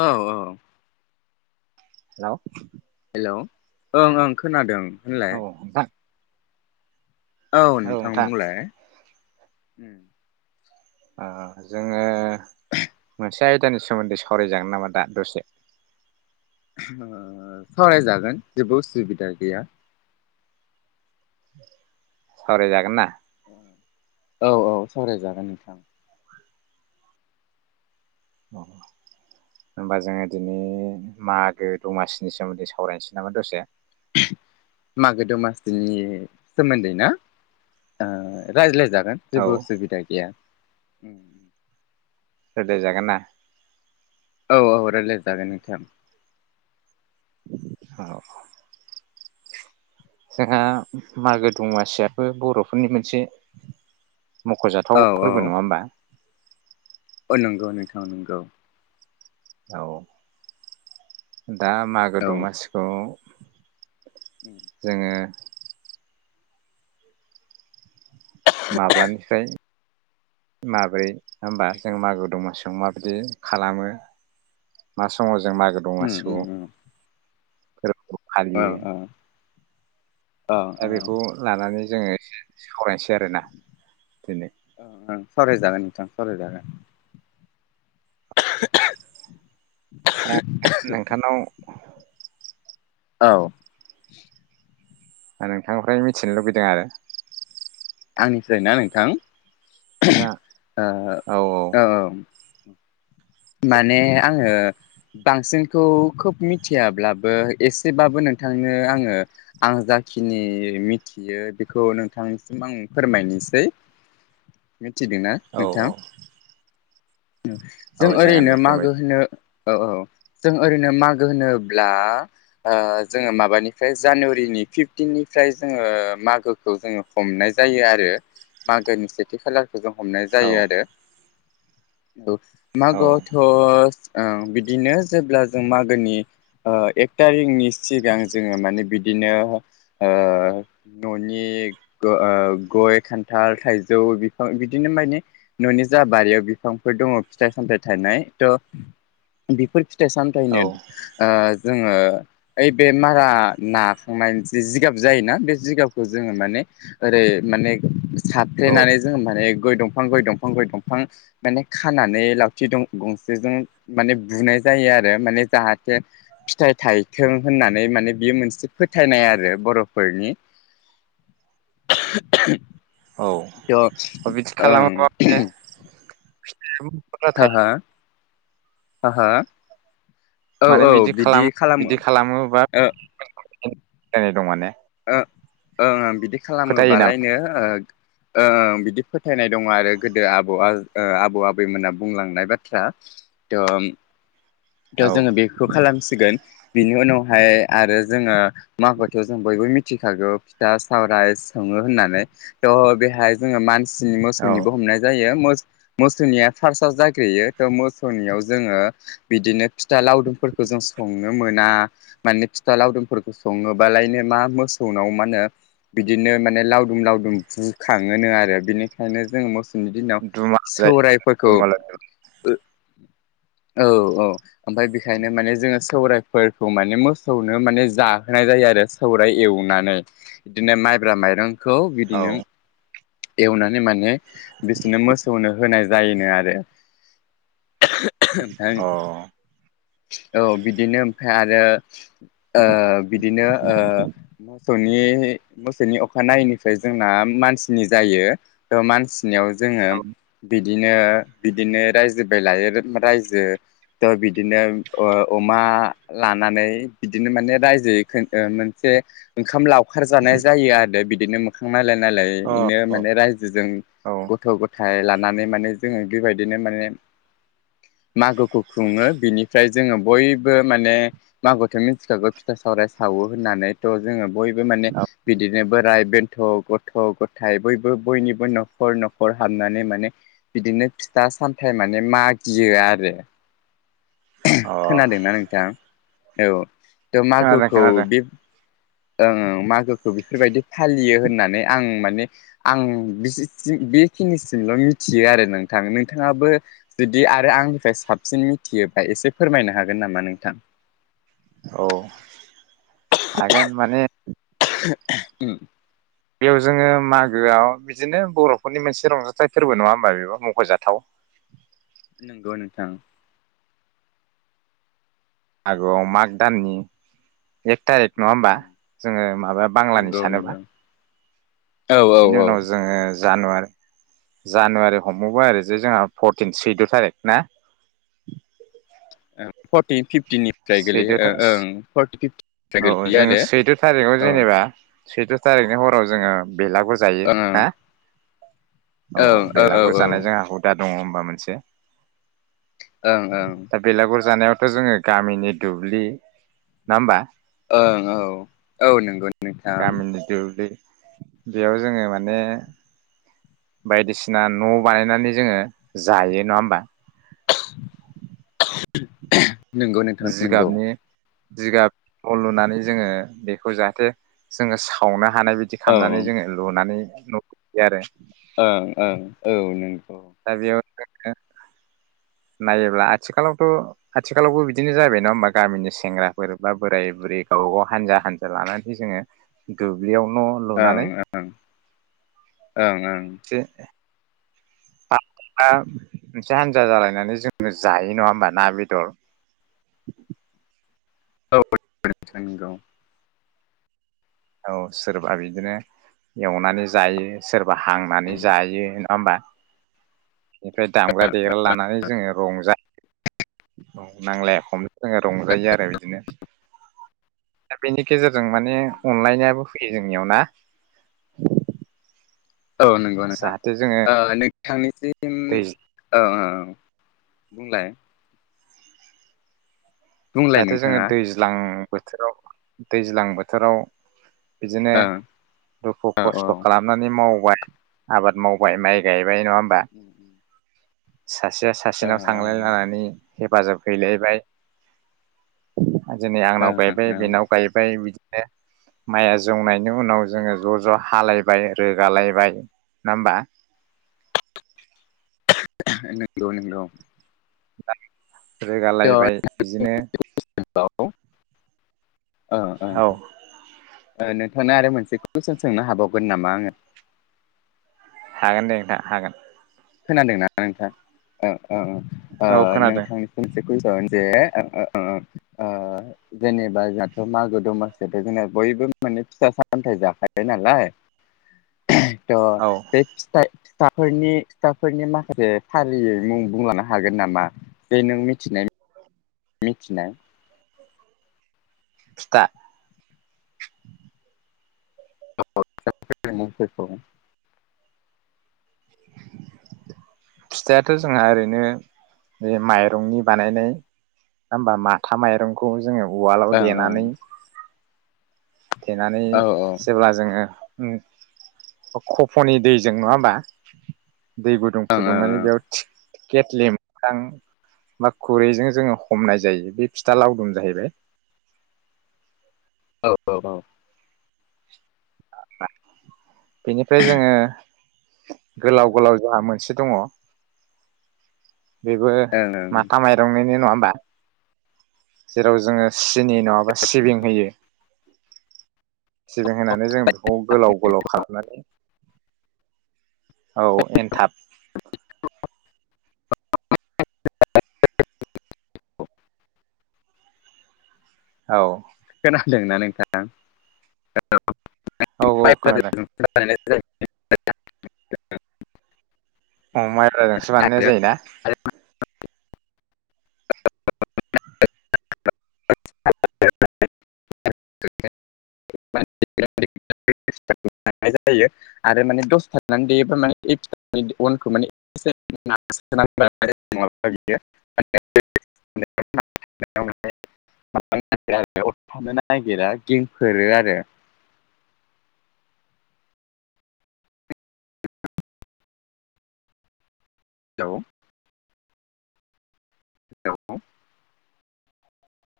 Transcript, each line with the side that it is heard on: left: औ औ
right: hello
left: hello ओं ओं खोनादों
right: औ
left: होनलाय
right: नोंथां
left: औ नोंथां बुंलाय ओम
right: ओ जोङो मोनसे आयदानि सोमोन्दै सावरायजागोन नामा दा दसे
left: सावरायजागोन जेबो उसुबिदा गैया
right: सावराय जागोनना?
left: औ औ सावरायजागोन नोंथां
right: होनबा जोङो दिनै मागो दमासिनि सोमोन्दै सावरायनोसै नामा दसे
left: मागो दमासिनि सोमोन्दै ना ओ रायज्लाय जागोन
right: औ
left: जेबो उसुबिदा गैया उम
right: गोदो जागोनना?
left: औ औ रायज्लायजागोन नोंथां।
right: जोंहा मागो दमासियाबो बर'फोरनि मोनसे मख'जाथाव फोरबो नङा होमबा?
left: अ नंगौ नोंथां नंगौ।
right: औ उम दा मागो
left: औ उम
right: दमासिखौ जोङो माब्लानिफ्राय माब्रै होमबा जों मागो दमासि माबायदि खालामो मा समाव ज जों मागो दमासिखौ [inaudible]
left: ओं ओं
right: दा बेखौ लानानै जोङो [inaudible] सावरायनोसै आरोना दिनै।
left: सावराय जागोन नोंथां सावराय जागोन।
right: नोंथांनाव
left: औ
right: नोंथांनिफ्राय मिथिनो लुबैदों आरो?
left: आंनिफ्राय ना नोंथां?
right: जा
left: ओ
right: औ औ
left: माने आङो बांसिनखौ खोब मिथियाब्लाबो एसेबाबो नोंथांनो आङो आं जाखिनि मिथियो बेखौ नोंथांनिसिम आं फोरमायनिसै मिथिदों ना
right: औ
left: नोंथां?
right: औ
left: जों
right: जागोन दे
left: ओरैनो मागो
right: फोरमायदो
left: होनो औ औ जों ओरैनो मागो होनोब्ला आ जोङो माबानिफ्राय जानुवारिनि फिफटिननिफ्राय जोङो मागोखौ जोङो हमनाय जायो आरो मागोनि सेथि खालार हमनाय
right: औ
left: जायो आरो। द
right: औ
left: मागोआवथ' ओ बिदिनो जेब्ला जों मागोनि ओ एक थारिखनि सिगां जोङो माने बिदिनो ओ न'नि ओ गय खान्थाल थाइजौ बिफां बिदिनो माने न'नि जा बारियाव बिफांफोर दङ फिथाइ सामथाय थनाय थ' बेफोर सामथायनो
right: औ
left: ओ जोङो ओइ बे मारा नाखांनाय जि जिगाब जायोना बे जिगाबखौ जोङो माने ओरै माने
right: औ
left: सारफ्लेनानै जोंङो माने। गय दंफां गय दंफां गय दंफां माने खा खानानै लावथि गंसेजों माने बुनाय जायो आरो, माने जाहाथे फिथाइ थायथों होननानै माने बेयो मोनसे फोथायनाय आरो बर'फोरनि।
right: औ
left: थ'
right: अ बिदि
left: ओं
right: खालामाब दे [inaudible] औ [unintelligible]
left: ह ह। ह ह।
right: माने बिदि खालामो बिदि खालामोबा। जानाय दं। मान ने।
left: ओ ओ बिदि बिदि
right: फोथायो नामा
left: खालामोबालायनो। ओ बिदि फोथायनाय दङ आरो, गोदो आबौ आबौ आबैमोना बुंलांनाय बाथ्रा। थह थ'
right: औ
left: जोङो बेखौ खालामसिगोन। बिनि उनावहाय आरो जोङो। मागोथयाव जों बयबो मिथिखागौ फिथा सावराय सङो होननानै थह बेहाय जोङो मान
right: औ
left: मोसौनिबो हमनाय जायो। मोसौनिया फार्स्टआ जाग्रोयो त' मौसौनियाव जोङो। बिदिनो फिथा लावदुमफोरखौ जों संनो मोना, माने फिथा लावदुमफोरखौ सङोबालायनो मा मोसौनाव मा होनो बिदिनो माने लावदुम लावदुम बुखाङोनो आरो । बिनिखायनो मोसौ दिनि दिनाव
right: दुमालु जायो
left: सौरायफोरखौ।
right: दुमालु
left: ओ। औ। औ ओमफ्राय बेखायनो माने जोङो सौरायाइफोरखौ माने मोसौनो माने जाहोनाय जायो। आरो सौरायाइ एवनानै बिदिनो माइब्रा माइरं खौ बिदि
right: औ
left: नों एवनाय। माने बिसोरनो मोसौनो होनाय जायोनो आरो।
right: अ औ
left: [unintelligible] औ बिदिनो ओमफ्राय। आरो। ओ बिदिनो ओ। मोसौनि मोसौनि अखानायैनिफ्राय जोंना मानसिनि जायो, मानसि नि जोङो।
right: अ
left: बिदिनो बिदिनो रायजो बाय लायो। रायजो थ' बिदिनो अमा लानानै, बिदिनो माने रायजोै मोनसे ओंखाम लाव ओंखारजानाय जायो। आरो बिदि बिदिनो मोखां नायलाय नायालाय बेनो माने
right: औ
left: रायजोजों
right: औ
left: गथ' गथ'। लानानै माने जों बेबायदिनो माने मागो खुङो बिनि फ्राय जोङो बयबो माने मागोथो मिथिखागौ फिथा सावराय सावो होननानैथ' जोङो। बयबो माने बिदि। बिदिनो बोराइ बेन्थ' गथ' गथाय बयबो बयनिबो न'खर न'खर हाबनानै माने बिदिनो फिथा सामथायाइ माने मागियो आरो
right: अ
left: खोनादोंना नोंथां। औ थ'
right: खोनादों
left: मागोखौ
right: खोनादों
left: बिब ओं ओं मागोखौ बेफोरबायदि, फालियो होननानै आं माने आं बेसि सि बेखिनिसिमल मिथियो आरो नोंथां नोंथाङाबो जुदि आरो आंनिफ्राय साबसिन मिथियोबा एसे फोरमायनो हागोन नामा नोंथां?
right: औ आगोन मानो हाया
left: उम
right: बेयाव जोङो मागोआव बिदिनो बर'फोरनि मोनसे रंजाथाइ फोरबो नङा होमबा बेबो मख'जाथाव,
left: नंगौ नोंथां
right: मागोआव माग दाननि एक थारिख नङा होमबा
left: नंगौ
right: जोङो माबा बांलानि सानोबा
left: नंगौ औ औ
right: बिनि उनाव
left: औ
right: जोङो जानुवार जानुवारि हमबावबा आरै जे जोंहा फरटिन सैद थारिख ना?
left: औ फरटिन फिप थिनिफ्राय
right: सैद'
left: गोलैयो ओ ओं फरटिन फिफ्टिननिफ्राय
right: औ
left: गोलैयो
right: जोङो सैद' थारिखआव
left: आरो औ
right: जेनेबा सैद थारिखनि हराव जोङो बेलागुर जायो हा, औ
left: ओं औ
right: बेलागुर जानाय
left: ओं
right: जोंहा हुदा दङ होमबा मोनसे
left: ओं
right: दा बेलागुर जानायाव दा जोङो गामिनि दुब्लि ना होमबा,
left: ओं औ औ नंगौ नोंथां
right: गामिनि दुब्लि बेयाव जोङो माने बायदिसिना न' बानायनानै जोङो जायो नङा होमबा,
left: [unintelligible] नंगौ नोंथां नंगौ,
right: बिगाब लुनानै जोङो बेखौ जाहाथे जोङो सावना, हानाय बिदि
left: औ औ
right: खालामनानै जोङो लुनानै, [unintelligible] आरो
left: ओं ओं औ नों-
right: आरो नायोब्ला आथिखालावथ आथिखालावबो बिदिनो जाबाय नङा होमबा गामिनि सेंग्राफोर बा बोराय बुरै गावबा गाव हानजा हानजा लानानै जोंङो दुब्लियाव न
left: ओं
right: लुनानै
left: ओं औ
right: एसे [unintelligible] मोनसे हानजा जालायनानै जोङो जायो नङा होमबा ना बेदर
left: औ नोंथां नंगौ
right: औ सोरबा बिदिनो एवनानै जायो सोरबा हांनानै
left: उम
right: जायो नङा होमबा। बेनिफ्राय दामग्रा देग्रा लानानै जोंङो रंजायो। औ नांलाया खमया। जोंङो रंजायो आरो बिदिनो। दा बेनि। गेजेरजों माने अनलायनायाबो। फैयो जोंनियाव ना।
left: औ नंगौ नोंथां
right: जाहाथे जोङो
left: नोंथांनिसिम
right: दै
left: औ औ। बुंलाय। बुंलाय
right: जाहाथे जोङो
left: नोंथाङा
right: दैज्लां। बोथोराव दैज्लां बोथोराव। बिदिनो
left: ओं
right: दुखु
left: औ औ ओ
right: खस्थ खालामनानै मावो। मावबाय आबाद मावबाय माइ गायबाय गायबाय नङा होमबा।
left: ओं
right: सासेया सासेनाव थांलाय लानानै। हेफाजाब हैलायबाय। उम। दिनै आंनाव
left: ओं
right: गायबाय बेनाव गायबाय बिदि। बिदिनो माया। जौनायनि उनाव जोङो ज ज हालायबाय। रोगालायबाय नङा होमबा।
left: नंगौ नंगौ।
right: [unintelligible]
left: औ
right: रोगालायबाय बिदिनो।
left: ओ ओ
right: औ
left: नोंथांनो आरो मोनसे कुइसन सोंनो हाबावगोन नामा आंङो।
right: हागोन दे नोंथां हागोन।
left: खोनादोंना नोंथांआ औ। ओ ओ
right: औ खोनादों
left: नोंथांनिसि जे [unintelligible] जेनेबा जोंहाथ मागो दमासियावथ' जोंना बयबो माने फिथाय सामथाय जाखायो नालाय। थ'
right: औ
left: बे फिथाय। फिथाफोरनि। फिथाफोरनि माखासे फारियै मुं बुंलांनो हागोन नामा बे नों मिथिनाय। मिथिनाय।
right: फिथा। [inaudible]
left: औ फिथाफोरनि मुंफोरखौ
right: फिथायाथ' जोंहा ओरैनो ओ माइरंनि बानायो नङा होमबा माथा माइरंखौ जोङो। उवालाव
left: ओं ओं
right: देनानै देनानै
left: औ ओं
right: जेब्ला जोङो। ओं [unintelligible] फनि दैजों नङाबा। दै बो दं।
left: ओं
right: फुदुंनानै
left: ओं
right: बेयाव थि। केेटलि मोखां बा खुरैजों जोङो हमनाय जायो बे फिथा लावदुम जाहैबाय।
left: औ औ औ।
right: [unintelligible] बेनिफ्राय जोङो। गोलाव गोलाव जोंहा मोनसे। दङ। बेबो
left: ओं
right: माथा माइरंनिनो नङा। [unintelligible] जेराव जोङो सिनि नङाबा सिबिं होयो। सिबिं होनानै जों बेखौ गोलाव गोलाव खालामनानै। औ एनथाब।
left: [unintelligible]
right: औ।
left: दोंना नोंथां? [unintelligible]
right: औ औ खोनादों
left: [unintelligible] [unintelligible]
right: अ माइराजोंसो बानायनाय जायोना?
left: [unintelligible] [unintelligible] [unintelligible] आरो माने दस थनानै देयोबा माने अनखौ थानो नागिरा [unintelligible] फोरो आरो। औ औ